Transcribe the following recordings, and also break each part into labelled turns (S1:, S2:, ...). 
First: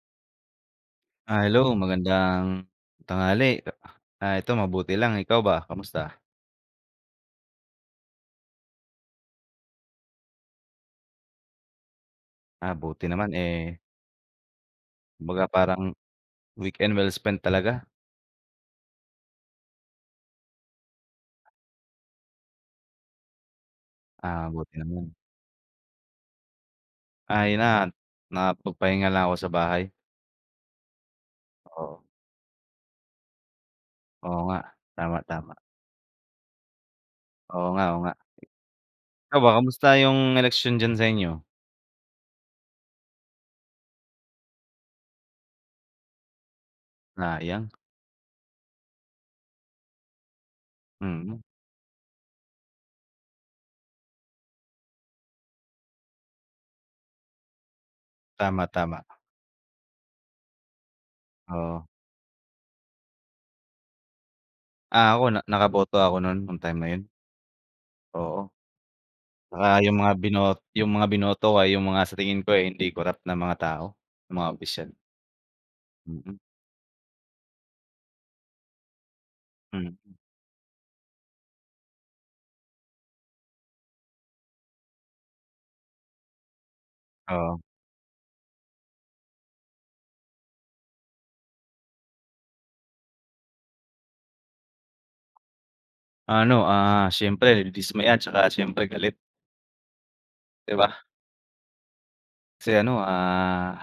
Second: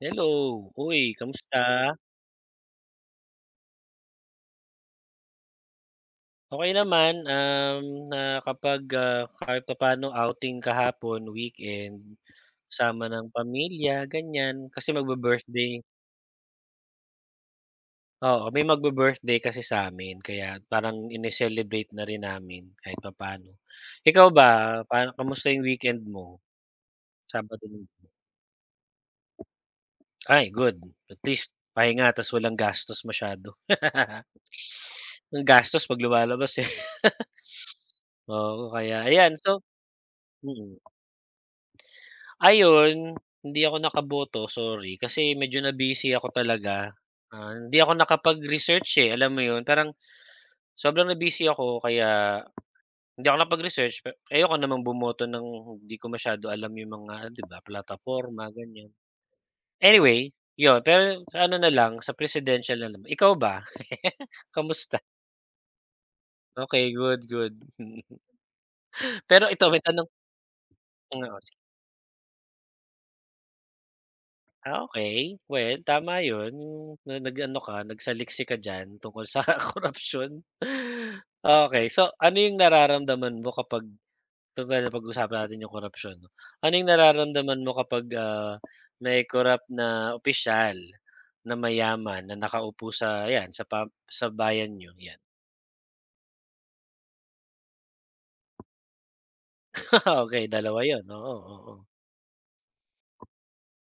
S1: Hello. Uy,
S2: Hello,
S1: kamusta?
S2: magandang tanghali. Ito mabuti lang, ikaw ba kamusta?
S1: Okey naman, nakapag, kahit papaano outing kahapon, weekend,
S2: Buti
S1: kasama ng
S2: naman, eh,
S1: pamilya, ganyan. Kasi
S2: kumbaga
S1: magbe-birthday
S2: parang weekend well spent talaga.
S1: oo, may magbe-birthday kasi sa'min kaya parang ini-celebrate na rin namin kahit papaano. Ikaw ba,
S2: Buti
S1: paano
S2: naman.
S1: kamusta yung weekend mo?
S2: Yun
S1: Sabado,
S2: na,
S1: Linggo?
S2: nakapagpahinga lang ako sa bahay.
S1: Ay, good. At least
S2: Oo,
S1: pahinga ta's walang gastos masyado.
S2: oo nga, tama,
S1: Ang
S2: tama.
S1: gastos 'pag lumalabas, eh.
S2: Oo nga, oo nga.
S1: Oo, kaya ayan
S2: Ikaw
S1: so
S2: ba kamusta yung
S1: mm.
S2: election diyan sa inyo?
S1: Ayun, hindi ako nakaboto, sorry. Kasi medyo na-busy ako talaga. Ah,
S2: Sayang,
S1: hindi ako nakapag-research, eh, alam mo yun? Parang sobrang
S2: mm.
S1: na-busy ako kaya hindi ako nakapag-research pe ayoko namang bumoto ng hindi ko masyado alam yung mga, 'di ba, plataporma,
S2: Tama,
S1: ganyan.
S2: tama,
S1: Anyway, yun. Pero sa ano na
S2: oo.
S1: lang, sa presidential na lang. Ikaw ba? Kamusta?
S2: Ako nakaboto ako nun nung time na
S1: Okay,
S2: yun,
S1: good, good.
S2: oo.
S1: Pero ito
S2: Tsaka
S1: may tanong
S2: yung mga
S1: oo.
S2: binoto ay yung mga sa tingin ko ay hindi korap na mga tao, ng mga
S1: Ah,
S2: opisyal.
S1: okey. Well, tama
S2: Mm,
S1: 'yun, yung na nag-ano ka, nagsaliksik ka diyan tungkol sa
S2: hmm,
S1: korapsiyon. okay so ano yung nararamdaman mo kapag total pag usapan natin yung korapsiyon 'no. Ano yung
S2: oo.
S1: nararamdaman mo kapag, may corrupt na opisyal na mayaman na nakaupo sa ayan, sa bayan niyo, 'yan?
S2: Siyempre dismaya tsaka siyempre galit,
S1: okay
S2: 'di
S1: dalawa
S2: ba?
S1: 'yun, oo, oo.
S2: Kasi ano, ah,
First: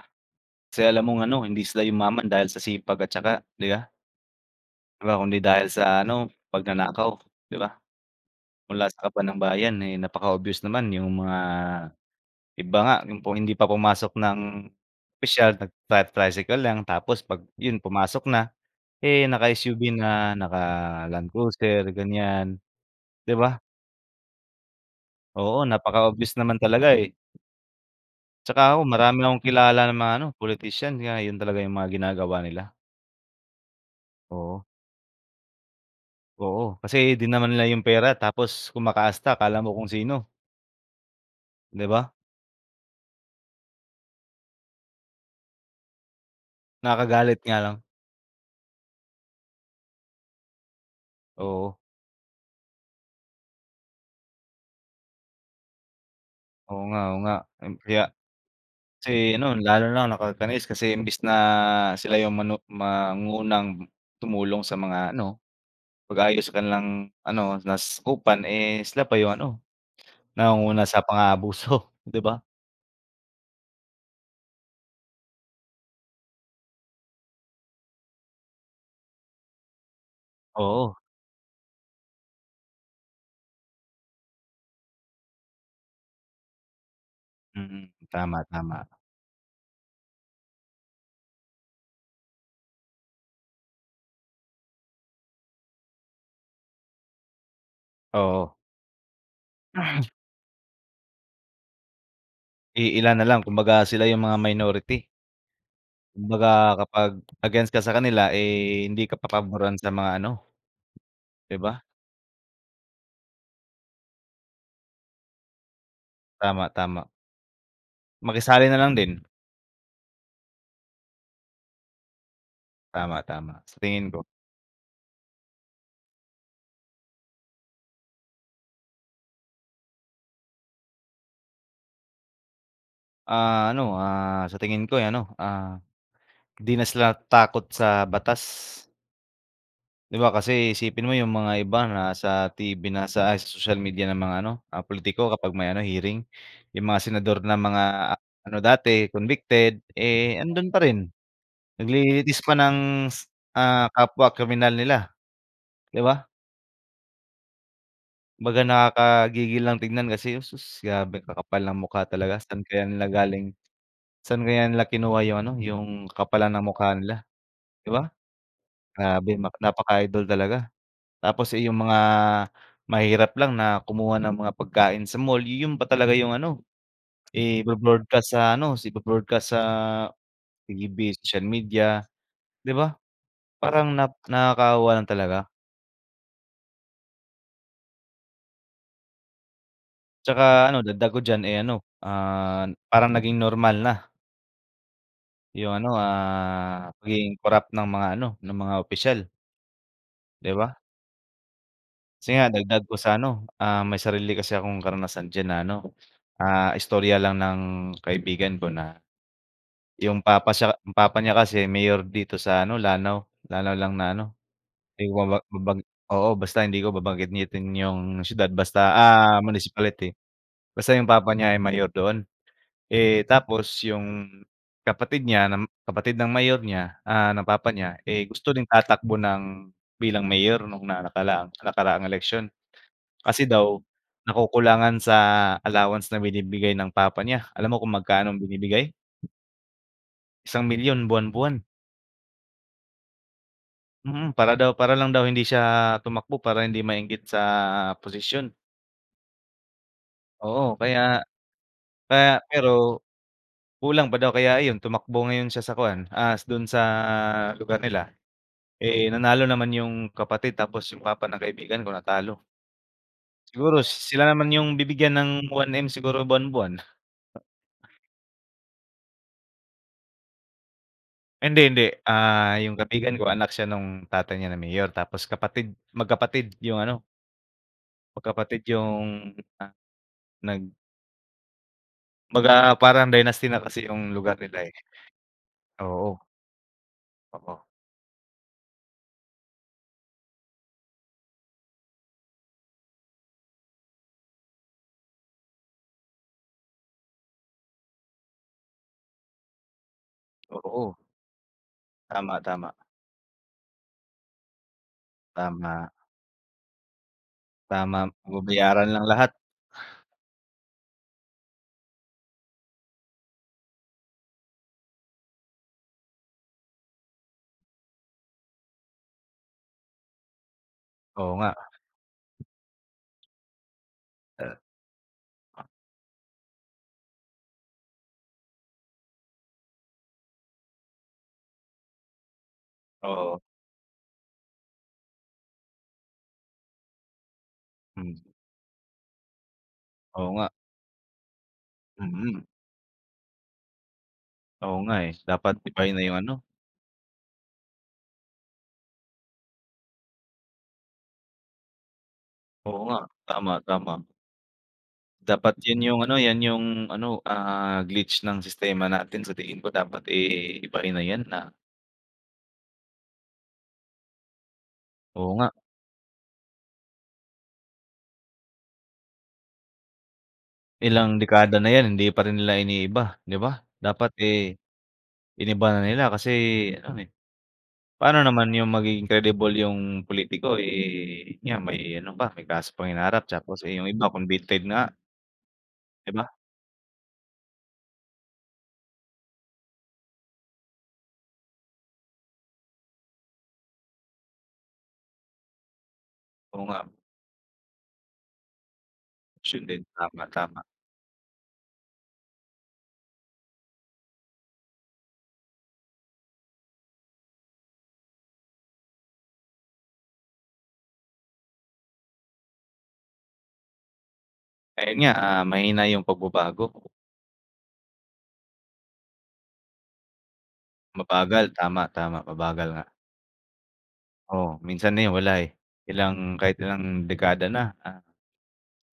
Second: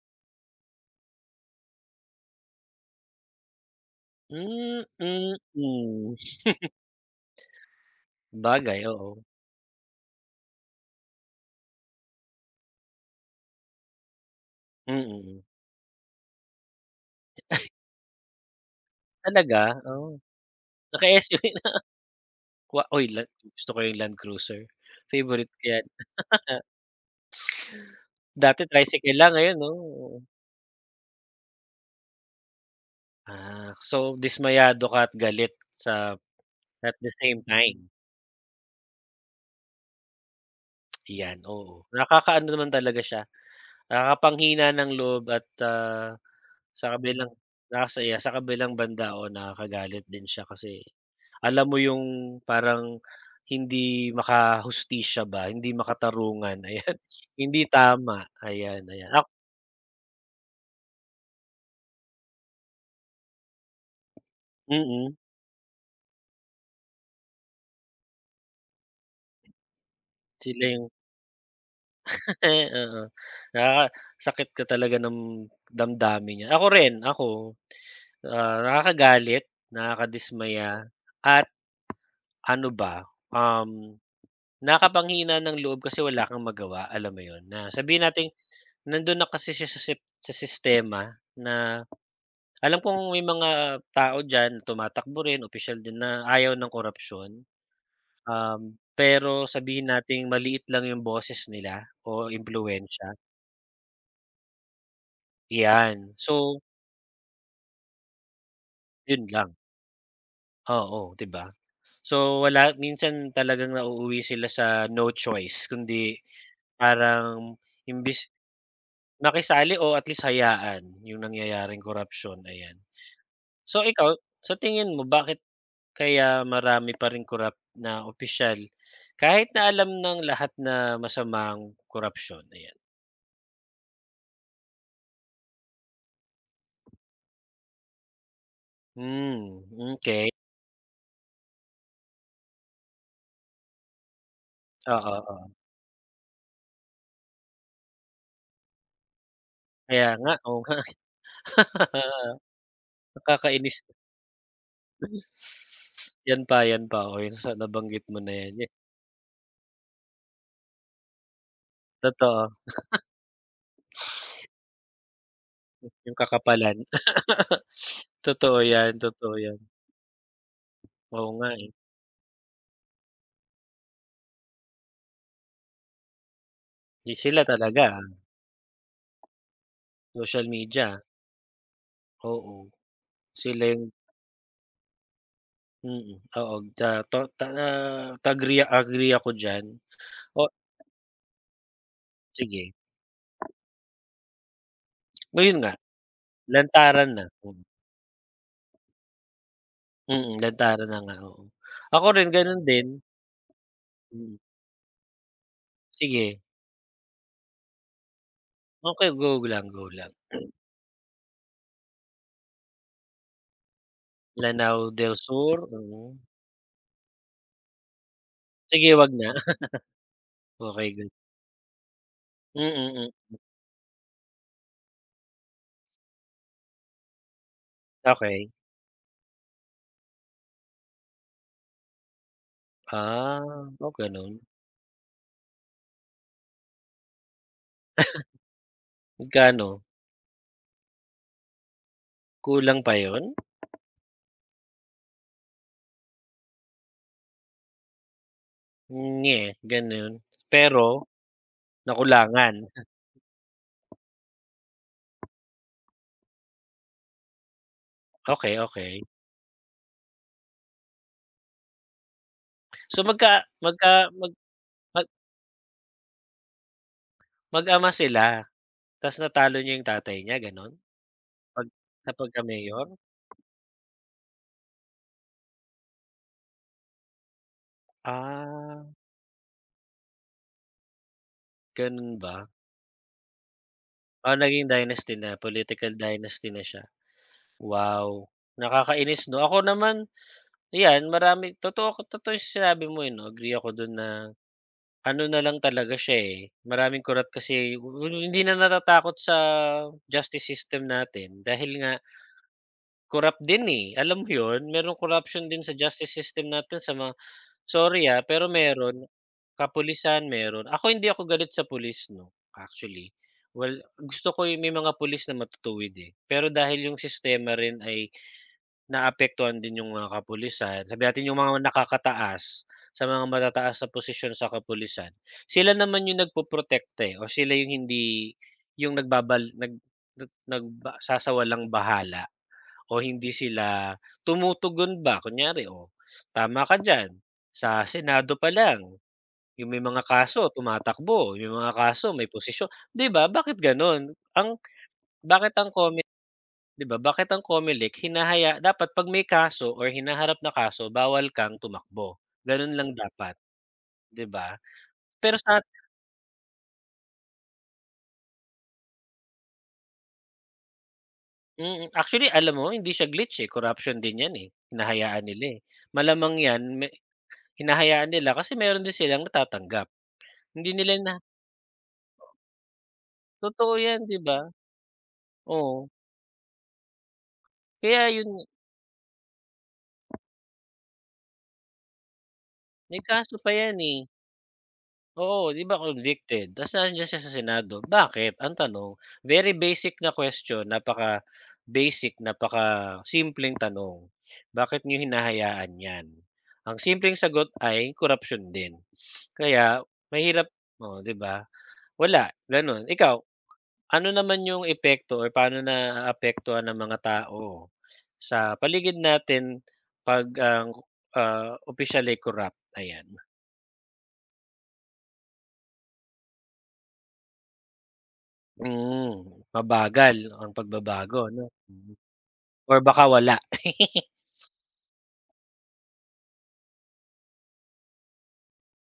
S2: Kasi alam mong ano, hindi sila yumaman dahil sa sipag at syaga, 'di ba?
S1: Hmm,
S2: 'Di ba
S1: mm.
S2: kundi dahil sa ano,
S1: Mm.
S2: pagnanakaw, 'di ba?
S1: bagay
S2: Mula sa
S1: oo.
S2: kaban ng bayan, eh, napaka-obvious naman yung mga iba nga yung po hindi pa pumasok ng
S1: Mm. mm.
S2: opisyal nagta tricycle lang tapos 'pag yun pumasok na, eh,
S1: Talaga?
S2: naka-SUV
S1: Oh,
S2: na, naka Land
S1: naka-SU
S2: Cruiser, ganiyan
S1: Wa uy la
S2: 'di ba?
S1: gusto ko yung Land Cruiser, favorite
S2: Oo,
S1: ko yan.
S2: napaka-obvious naman talaga, eh. Tsaka
S1: Dati
S2: ako
S1: tricycle
S2: marami
S1: lang
S2: akong
S1: ngayon 'no,
S2: kilala ng
S1: oo.
S2: mga ano, pulitisyan kaya yun talaga yung mga ginagawa nila,
S1: Ah, so
S2: oo,
S1: dismayado ka at galit sa
S2: oo.
S1: at the
S2: Kasi di
S1: same
S2: naman nila
S1: time,
S2: yung pera tapos kumakaasta akala mo kung sino,
S1: yan, oo.
S2: di ba?
S1: Nakakaano naman talaga siya, nakakapanghinaan ng loob at, ah, sa kabilang
S2: Nakakagalit nga lang,
S1: nakakasaya, sa kabilang banda, o nakakagalit din siya kasi alam mo
S2: oo.
S1: yung parang hindi makahustisya ba, hindi makatarungan, ayan,
S2: Oo nga,
S1: hindi
S2: Kaya
S1: tama, ayan, ayan. Ak
S2: kasi ano lalo na nakakainis kasi imbis na sila yung mangunang tumulong sa
S1: mm,
S2: mga
S1: mm.
S2: ano, pag-ayos sa kanilang ano nasasakupan, eh, sila pa yung ano,
S1: sila
S2: nangunguna
S1: yung
S2: sa pang-aabuso, di ba?
S1: Eh, oo. Nakakasakit ka talaga ng damdamin niya. Ako rin, ako, ah, nakakagalit, nakakadismaya,
S2: Oo,
S1: at ano ba, um, nakakapanghina ng loob kasi wala kang magawa, alam mo 'yun, na
S2: mm,
S1: sabihin nating
S2: tama, tama,
S1: nandun na kasi siya sa sistema na alam kong may mga tao diyan tumatakbo rin, official din na ayaw ng korupsyon
S2: oo.
S1: pero sabihin nating maliit lang yung boses nila o impluwensiya.
S2: Iilan na lang kumbaga sila yung mga minority.
S1: Yan.
S2: Kumbaga
S1: So,
S2: kapag against ka sa kanila, eh, hindi ka
S1: yun lang.
S2: papaboran sa mga ano,
S1: Oo, 'di ba?
S2: 'di ba?
S1: So, wala minsan talagang nauuwi sila sa no choice kundi
S2: Tama, tama.
S1: parang imbis
S2: Makisali na lang din.
S1: makisali o at least hayaan yung nangyayaring korapsiyon, ayan.
S2: Tama, tama sa
S1: So,
S2: tingin
S1: ikaw
S2: ko.
S1: sa tingin mo bakit kaya marami pa ring corrupt na opisyal kahit na alam ng lahat na masamang ang korapsiyon, ayan?
S2: Sa tingin ko 'di na sila takot sa batas.
S1: Hmm,
S2: 'Di ba
S1: okey.
S2: kasi isipin mo yung mga iba na sa TV na sa ay sa social media ng mga ano, ah,
S1: Oo,
S2: pulitiko
S1: oo.
S2: kapag may ano hearing, yung mga senador na mga ah, ano dati convicted,
S1: Kaya nga,
S2: eh,
S1: oo
S2: andun
S1: nga.
S2: pa rin. Naglilitis pa ng,
S1: Nakakainis.
S2: ah, kapwa kriminal nila, 'di ba?
S1: Yan pa, o yung sa nabanggit mo na yan,
S2: Kumbaga
S1: Ye-
S2: nakakagigil lang tignan kasi, sus, grabe kakapal ng mukha talaga.
S1: totoo,
S2: Saan kaya nila kinuha yung ano, yung
S1: yung
S2: kakapalan ng
S1: kakapalan.
S2: mukha nila, 'di ba? Grabe
S1: Totoo yan,
S2: napaka-idol talaga.
S1: oo
S2: Tapos,
S1: nga,
S2: eh,
S1: eh,
S2: yung mga mahirap lang na kumuha ng mga pagkain sa mall, yun pa talaga yung ano,
S1: di sila talaga, ah.
S2: ibo-broadcast sa
S1: social media,
S2: TV, social media,
S1: oo,
S2: 'di ba?
S1: sila yung
S2: Parang nakakaawa lang talaga.
S1: mm, oo, ta to ta ah, agree agree ako diyan. O
S2: Tsaka ano dagdag ko diyan, eh,
S1: sige,
S2: parang naging normal na
S1: ngayon
S2: yung
S1: nga,
S2: ano, ah,
S1: lantaran na,
S2: pagiging
S1: mm,
S2: corrupt ng mga ano, ng mga opisyal,
S1: mm,
S2: 'di ba?
S1: lantaran na nga, oo. Ako rin
S2: Kasi nga
S1: gano'n
S2: dagdag
S1: din,
S2: ko sa may sarili
S1: mm,
S2: kasi akong karanasan diyan na ano,
S1: sige,
S2: ah, istorya lang ng kaibigan ko na
S1: okay go lang, go lang.
S2: yung papa niya kasi mayor dito sa ano, Lanao. Lanao lang na ano,
S1: Lanao
S2: hindi
S1: del
S2: ko maba
S1: Sur,
S2: babang
S1: oo,
S2: oo, basta hindi ko babanggitin yung siyudad
S1: sige
S2: basta,
S1: 'wag na,
S2: ah, municipality.
S1: okay
S2: Basta yung
S1: good,
S2: papa niya ay mayor doon.
S1: mm,
S2: Eh, tapos yung kapatid ng mayor niya, ah, ng papa niya, eh,
S1: Okey.
S2: gusto rin tatakbo ng bilang mayor nung nakaraang nakaraang eleksyon.
S1: Ah,
S2: Kasi daw
S1: oh, gano'n.
S2: nakukulangan sa allowance na binibigay ng papa niya. Alam mo kung magkano ang binibigay?
S1: Magkano?
S2: ₱1,000,000 buwan-buwan.
S1: Kulang pa 'yun?
S2: Mm, para lang daw hindi siya tumakbo para hindi mainggit sa posisyon.
S1: Nye, gano'n.
S2: Oo,
S1: Pero
S2: kaya kaya
S1: nakulangan.
S2: pero kulang pa daw kaya ayun tumakbo ngayon siya sa kuwan, ah, do'n sa lugar nila.
S1: Okey, okey.
S2: Eh, nanalo naman yung kapatid tapos yung papa ng kaibigan ko natalo.
S1: So magka
S2: Siguro
S1: magka
S2: sila
S1: mag
S2: naman yung
S1: mag
S2: bibigyan ng one m siguro buwan-buwan.
S1: mag-ama sila ta's natalo niyo 'yung tatay niya gano'n?
S2: Hindi,
S1: 'Pag
S2: hindi,
S1: sa
S2: ah, yung
S1: pagka-mayor?
S2: kaibigan ko anak siya nung tatay niya na mayor tapos magkapatid yung ano, magkapatid
S1: Ah,
S2: yung, ah, nag
S1: gano'n ba?
S2: kumbaga parang dynasty na kasi yung lugar
S1: Ah, naging
S2: nila, eh.
S1: dynasty na, political
S2: Oo,
S1: dynasty na siya.
S2: oo,
S1: Wow, nakakainis 'no? Ako naman, ayan marami totoo totoo 'yung sinabi mo, eh, 'no, agree ako do'n na Ano na lang talaga siya, eh, maraming korap kasi w- w- hindi na natatakot sa justice system
S2: oo.
S1: natin dahil nga
S2: Tama, tama,
S1: korap din, eh, alam mo 'yun? Merong corruption din sa
S2: tama,
S1: justice system natin sa mga
S2: tama,
S1: sorry, ah, pero
S2: mababayaran lang
S1: meron.
S2: lahat.
S1: Kapulisan meron. Ako hindi ako galit sa pulis 'no, actually. Well, gusto ko 'yung may mga pulis na matutuwid, eh, pero dahil 'yung sistema rin ay Naapektuhan din yung mga kapulisan, sabi natin
S2: Oo
S1: yung
S2: nga,
S1: mga nakakataas, sa mga matataas na posisyon sa
S2: eh,
S1: kapulisan, sila naman yung nagpoprotekta, eh, o sila yung hindi yung nagbabal nag nag nagsasawalang bahala o hindi
S2: oo,
S1: sila tumutugon ba kunyari, o tama ka diyan, sa
S2: hmm,
S1: senado pa lang yung may mga
S2: oo nga,
S1: kaso tumatakbo, yung may mga kaso may
S2: mm, mm.
S1: posisyon, 'di ba bakit gano'n? Ang
S2: Oo nga, eh,
S1: bakit
S2: dapat
S1: ang
S2: iba na
S1: Congress
S2: yung ano.
S1: 'Di ba bakit ang COMELEC hinahaya dapat 'pag may kaso or hinaharap na kaso bawal kang tumakbo, gano'n
S2: Oo
S1: lang
S2: nga,
S1: dapat,
S2: tama, tama.
S1: 'di ba? Pero
S2: Dapat
S1: sa
S2: 'yun 'yung 'yan 'yung glitch ng sistema natin sa tingin ko dapat, eh, ibahin na 'yan na
S1: mm, actually alam mo hindi siya glitch, eh, corruption din 'yan, eh, hinahayaan
S2: oo
S1: nila,
S2: nga,
S1: eh. Malamang 'yan me hinahayaan nila kasi meron din silang natatanggap. Hindi nila
S2: ilang
S1: na
S2: dekada na 'yan hindi pa rin nila iniiba, 'di ba?
S1: totoo 'yan,
S2: Dapat,
S1: 'di ba?
S2: eh, iniba na
S1: Oo,
S2: nila kasi ano, eh,
S1: kaya
S2: paano
S1: 'yun
S2: naman 'yung magiging credible 'yung politiko eh, 'yun nga may ano pa, may kaso pang
S1: may
S2: hinaharap
S1: kaso pa
S2: tapos, eh,
S1: 'yan,
S2: 'yung
S1: eh.
S2: iba convicted nga,
S1: Oo, 'di ba
S2: 'di ba?
S1: convicted ta's nandiyan siya sa Senado, bakit? Ang tanong, very basic na question, napaka-basic, napakasimpleng tanong, bakit niyo hinahayaan 'yan?
S2: Oo nga,
S1: Ang simpleng sagot ay corruption din.
S2: korupsyon
S1: Kaya
S2: din, tama,
S1: mahirap
S2: tama.
S1: oh, 'di ba? Wala, gano'n. Ikaw, ano naman yung epekto or paano na naaapektuhan ng mga tao sa paligid natin 'pag ang, ah, opisyal ay corrupt? Ayan.
S2: Ayun nga, ah, mahina 'yung pagbabago,
S1: Hmm, mabagal ang pagbabago
S2: mabagal,
S1: 'no,
S2: tama,
S1: mm,
S2: tama, mabagal
S1: or
S2: nga.
S1: baka wala.
S2: Oo, minsan na 'yun wala, eh. Kahit ilang dekada na, ah,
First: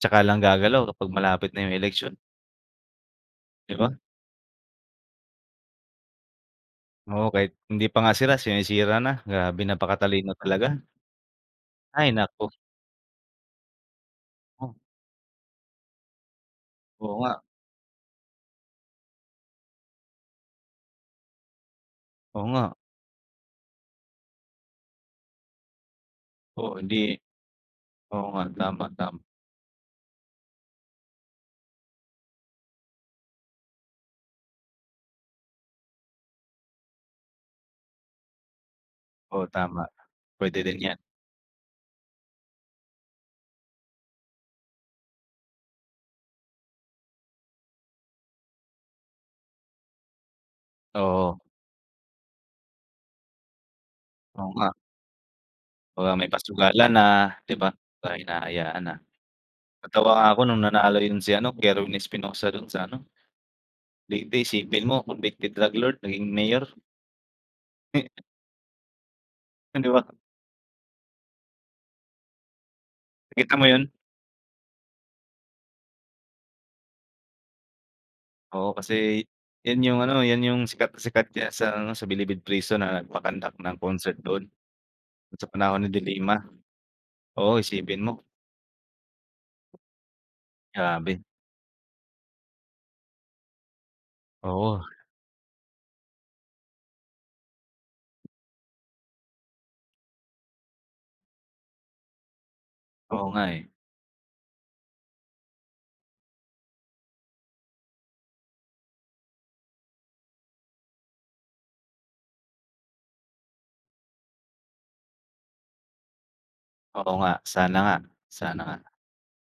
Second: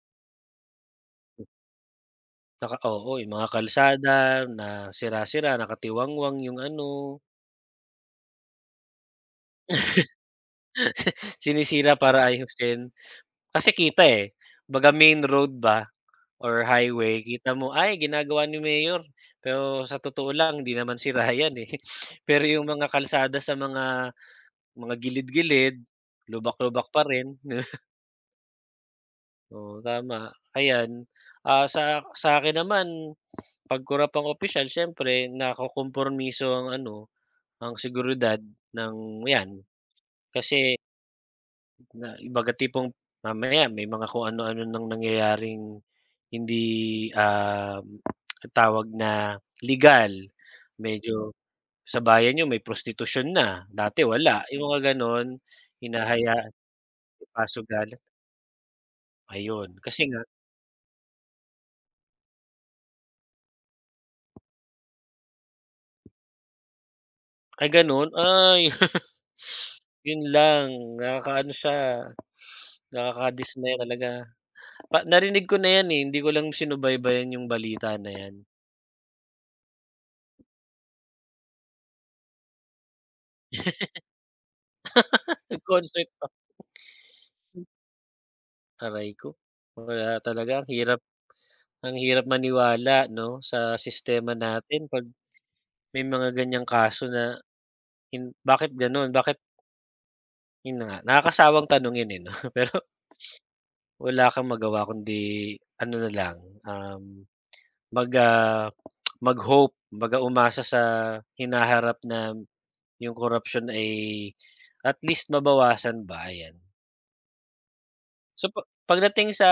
S2: tsaka lang gagalaw kapag malapit na 'yung eleksyon,
S1: Naka oo, yung mga
S2: 'di ba?
S1: kalsada na sira-sira, nakatiwangwang yung ano,
S2: Oo, kahit hindi pa nga sira sinisira na, grabe napakatalino talaga.
S1: sinisira
S2: Ay
S1: para
S2: naku,
S1: ayusin. Kasi kita, eh,
S2: oh,
S1: kumbaga main road ba or
S2: oo
S1: highway
S2: nga,
S1: kita mo, ay ginagawa ni mayor, pero sa totoo lang hindi naman sira yan, eh. Pero
S2: oo nga,
S1: yung mga kalsada sa mga gilid-gilid,
S2: oo
S1: lubak-lubak
S2: hindi
S1: pa rin.
S2: oo nga, tama, tama.
S1: Oo, tama. Ayan, ah, sa akin naman 'Pag kurapang opisyal siyempre nakokompromiso ang ano, ang seguridad ng
S2: Oo,
S1: 'yan,
S2: tama, puwede din
S1: kasi
S2: 'yan,
S1: na kumbaga tipong mamaya may mga kung ano-ano nang nangyayaring hindi, tawag na legal, medyo
S2: oo,
S1: sa bayan niyo may prostitusyon na, dati wala,
S2: oo
S1: yung
S2: nga.
S1: mga gano'n,
S2: Baka may
S1: hinahayaan,
S2: pasugalan na, 'di ba?
S1: pasugal,
S2: Baka hinahayaan na.
S1: ayun. Kasi
S2: Natawa
S1: nga
S2: nga ako nung nanalo 'yun si ano, Kerwin Espinosa dun sa ano, Leyte, isipin mo convicted drug lord naging mayor,
S1: Ay gano'n? Ay.
S2: 'di ba?
S1: 'Yun lang, nakakaano siya,
S2: Nakita mo
S1: nakakadismaya
S2: 'yun?
S1: talaga. Pa narinig ko na 'yan, eh, hindi ko lang sinubaybayan 'yung balita na 'yan.
S2: Oo, kasi 'yan yung sikat na sikat niya sa ano, sa Bilibid Prison na nagpa-conduct ng concert doon, sa panahon ni De
S1: Nag-concert pa
S2: Lima. Oo, isipin mo,
S1: aray ko, wala talaga
S2: grabe.
S1: ang hirap maniwala 'no, sa sistema
S2: Oo,
S1: natin 'pag may mga ganiyang kaso na hin bakit gano'n, bakit 'yun na nga, nakakasawang tanungin, eh, 'no, pero
S2: oo nga, eh.
S1: wala kang magawa kundi ano na lang, um Mag ah, mag-hope, kumbaga umasa sa hinaharap na yung korapsiyon ay at least mabawasan ba, ayan.
S2: Oo nga, sana nga,
S1: So
S2: sana
S1: pa
S2: nga.
S1: pagdating sa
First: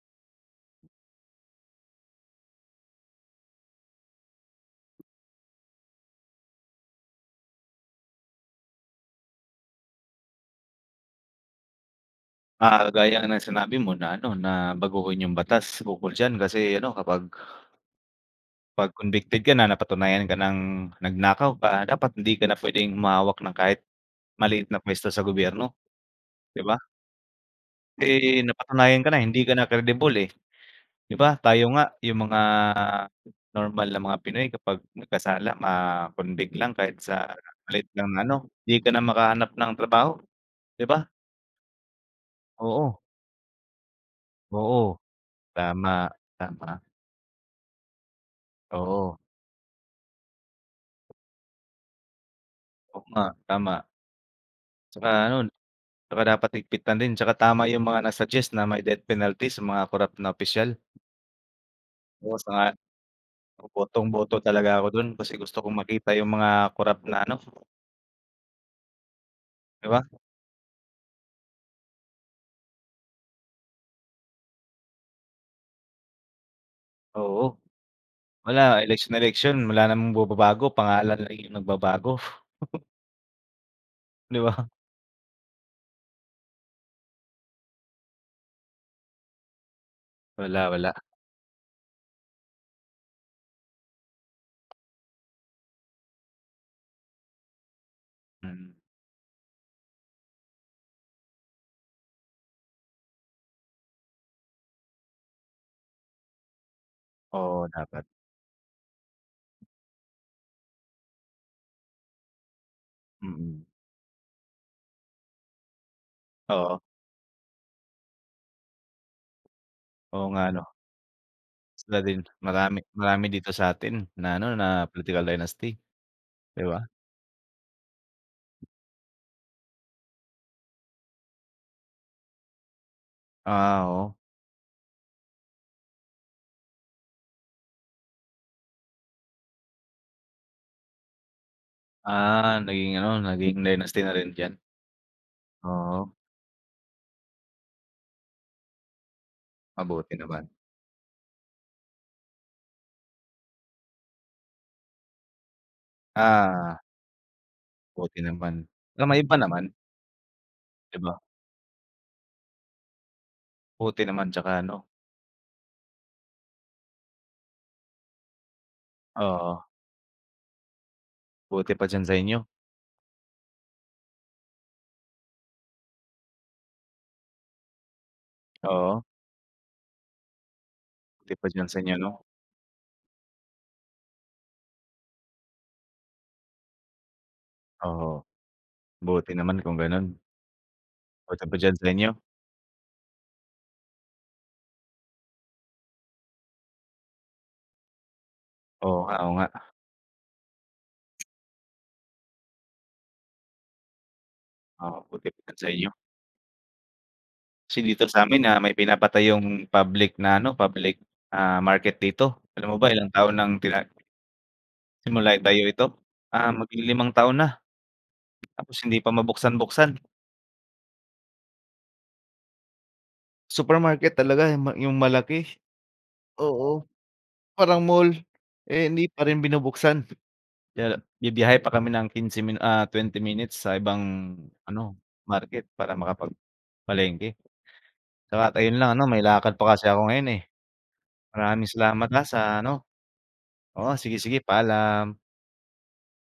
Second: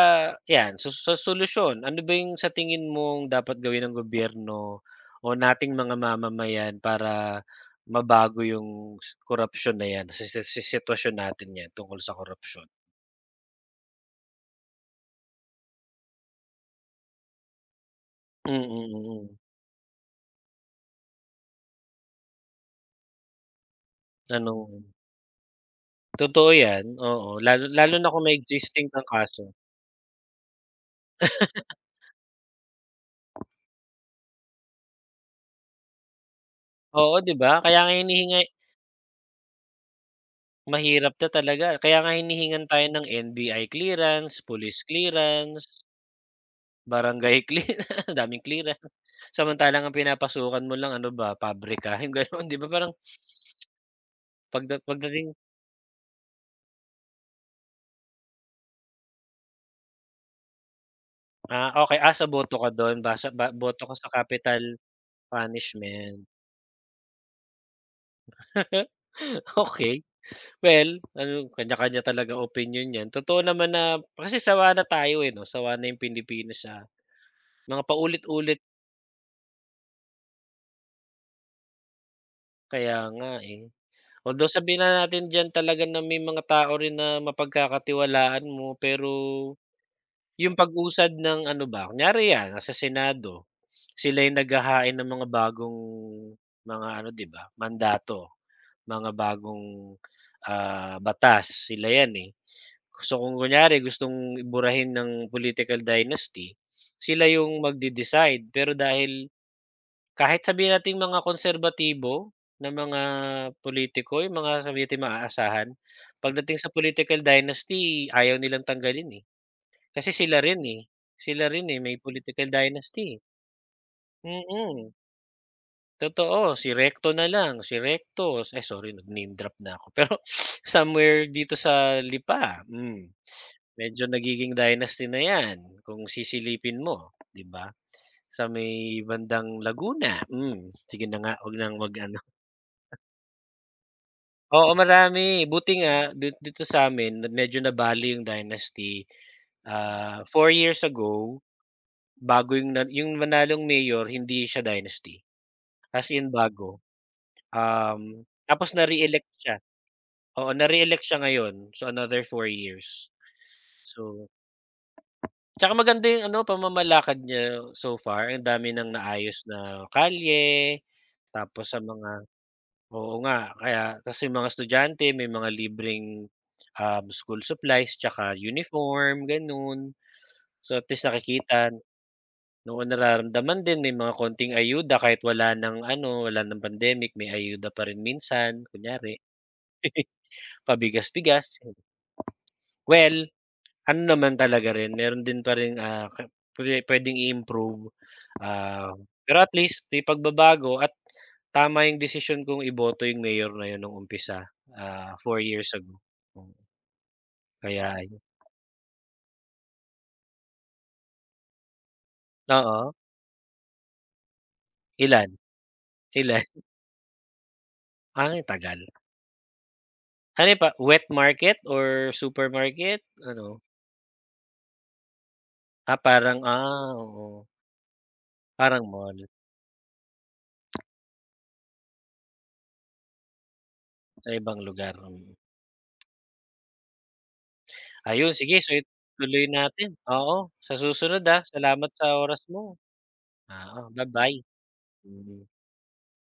S1: 'yan, sa solusyon, ano ba yung sa tingin mong dapat gawin ng gobyerno o nating mga mamamayan para mabago yung korapsiyon na 'yan, sa sitwasyon natin 'yan tungkol sa korapsiyon?
S2: Ah, gaya nga ng sinabi mo na ano, na baguhin yung batas ukol diyan kasi ano, kapag
S1: Mm,
S2: 'pag
S1: mm.
S2: convicted ka na, napatunayan ka ng nagnakaw ka, dapat hindi ka na pwedeng humawak ng kahit
S1: Ano,
S2: maliit na puwesto sa gobyerno,
S1: totoo
S2: 'di ba?
S1: 'yan, oo. Lalo lalo na kung may
S2: Eh,
S1: existing
S2: napatunayan
S1: kang
S2: ka na, hindi
S1: kaso.
S2: ka na kredible, eh. 'Di ba tayo nga yung mga normal na mga Pinoy kapag nagkasala ma lang kahit
S1: Oo,
S2: sa
S1: 'di ba? Kaya
S2: maliit
S1: nga
S2: lang na ano,
S1: hinihingi
S2: 'di ka na makahanap ng trabaho, 'di ba?
S1: mahirap na talaga. Kaya nga hinihingan tayo
S2: Oo,
S1: ng NBI clearance, police
S2: oo,
S1: clearance,
S2: tama, tama,
S1: barangay clearance, ang daming clearance.
S2: oo,
S1: Samantalang ang pinapasukan mo lang ano ba, pabrika, yung gano'n, 'di ba? Parang
S2: oo nga, tama.
S1: pagda
S2: 'Tsaka
S1: pagdating
S2: ano, 'tsaka dapat higpitan din 'tsaka tama yung mga nag-suggest na may death penalty sa mga korupt na opisyal.
S1: ah, okey, ah, sa
S2: Oo,
S1: boto ka
S2: sang-ayon
S1: do'n, basa ba boto ka sa
S2: botong-boto
S1: capital
S2: talaga ako dun kasi gusto kong makita
S1: punishment.
S2: yung mga korupt na ano, 'di
S1: okay,
S2: ba?
S1: Well, ano, kanya-kanya talaga opinion 'yan. Totoo naman na kasi sawa na tayo, eh, 'no? Sawa na yung Pilipinas sa
S2: Oo.
S1: mga paulit-ulit
S2: Wala, eleksyon na eleksyon wala namang bumabago, pangalan lang yung nagbabago,
S1: kaya nga, eh.
S2: 'di
S1: Although
S2: ba?
S1: sabihin na natin diyan talaga na may mga tao rin na mapagkakatiwalaan mo, pero yung
S2: Wala, wala,
S1: pag-usad ng ano ba, kunyari 'yan nasa Senado, sila yung naghahain ng mga bagong mga ano 'di ba, mandato,
S2: mm.
S1: mga bagong, ah, batas, sila 'yan, eh. So kung kunyari gustong iburahin ng political dynasty, sila yung
S2: Oo, dapat,
S1: magde-decide pero dahil kahit sabihin nating mga konserbatibo na mga
S2: mm.
S1: politiko, yung mga sabihin nating maaasahan, pagdating sa
S2: Oo,
S1: political dynasty ayaw nilang tanggalin, eh. Kasi
S2: oo nga 'no,
S1: sila rin, eh, may
S2: sila din
S1: political
S2: marami
S1: dynasty, eh.
S2: marami dito sa atin na ano, na
S1: Mm,
S2: political dynasty,
S1: totoo.
S2: 'di
S1: Si
S2: ba?
S1: Recto na lang, si Recto, ay sorry nag-name drop na ako, pero somewhere dito sa lipa, hmm.
S2: Ah,
S1: Medyo
S2: oo.
S1: nagiging dynasty na 'yan kung sisilipin mo, 'di ba? Sa may bandang Laguna, hmm, sige na nga 'wag nang mag
S2: Ah, naging ano, naging dynasty na rin diyan?
S1: Oo, marami. Buti nga
S2: Oo,
S1: di dito sa'min na medyo nabali yung dynasty,
S2: mabuti
S1: ah,
S2: naman.
S1: 4 years ago, bago yung na yung nanalong mayor hindi siya dynasty, as in bago.
S2: Ah,
S1: Um,
S2: buti naman.
S1: tapos
S2: Pero may
S1: na-re-elect
S2: iba
S1: siya,
S2: naman,
S1: oo,
S2: 'di
S1: na-re-elect
S2: ba?
S1: siya ngayon. So, another four years.
S2: Buti
S1: So,
S2: naman 'tsaka ano
S1: tsaka maganda yung ano pamamalakad niya so far. Ang dami ng naayos
S2: oo,
S1: na kalye, tapos
S2: buti
S1: sa
S2: pa diyan
S1: mga
S2: sa inyo.
S1: Oo nga, kaya tas yung mga estudyante may mga libreng, school supplies tsaka
S2: Oo,
S1: uniform, gano'n. So, at least
S2: buti pa
S1: nakikita
S2: diyan sa inyo 'no?
S1: noon nararamdaman din may mga konting ayuda kahit wala ng ano, wala ng pandemic may ayuda pa rin
S2: Oo,
S1: minsan kunyari
S2: buti naman kung gano'n.
S1: pabigas-bigas.
S2: Suporta ba diyan sa inyo?
S1: Well Ano naman talaga rin meron din pa ring, ah, ka pwe puwedeng i-improve, ah,
S2: Oo nga, oo
S1: pero
S2: nga.
S1: at least may pagbabago at tama yung desisyon kong iboto yung mayor na yun nung umpisa,
S2: Oo,
S1: ah,
S2: buti
S1: 4
S2: pa diyan
S1: years
S2: sa inyo.
S1: ago. Hmm,
S2: Kasi
S1: kaya
S2: dito
S1: ayun.
S2: sa'min, ah, may pinapatay yung public na public, ah, market dito. Alam mo ba
S1: Oo,
S2: ilang taon nang
S1: ilan,
S2: simula itayo ito?
S1: ilan?
S2: Ah, maglilimang taon na,
S1: Ay
S2: tapos
S1: tagal.
S2: hindi pa mabuksan-buksan.
S1: Ano yun pa wet market or supermarket, ano?
S2: Supermarket talaga yung malaki,
S1: Ah, parang,
S2: oo,
S1: ah, oo,
S2: parang mall,
S1: parang
S2: eh, hindi
S1: mall
S2: pa rin binubuksan. Kaya bibiyahe pa kami ng 15 minu ah, twenty minutes sa ibang
S1: sa ibang lugar,
S2: ano,
S1: mm.
S2: market para makapagpalengke.
S1: Ayun
S2: Tsaka at
S1: sige so
S2: ayun lang ano, may
S1: ituloy
S2: lakad pa kasi
S1: natin,
S2: ako ngayon,
S1: oo,
S2: eh.
S1: sa susunod, ah,
S2: Maraming
S1: salamat sa
S2: salamat, ah, sa
S1: oras mo.
S2: ano
S1: Ah,
S2: oo,
S1: bye
S2: sige,
S1: bye
S2: sige, paalam.
S1: Mm.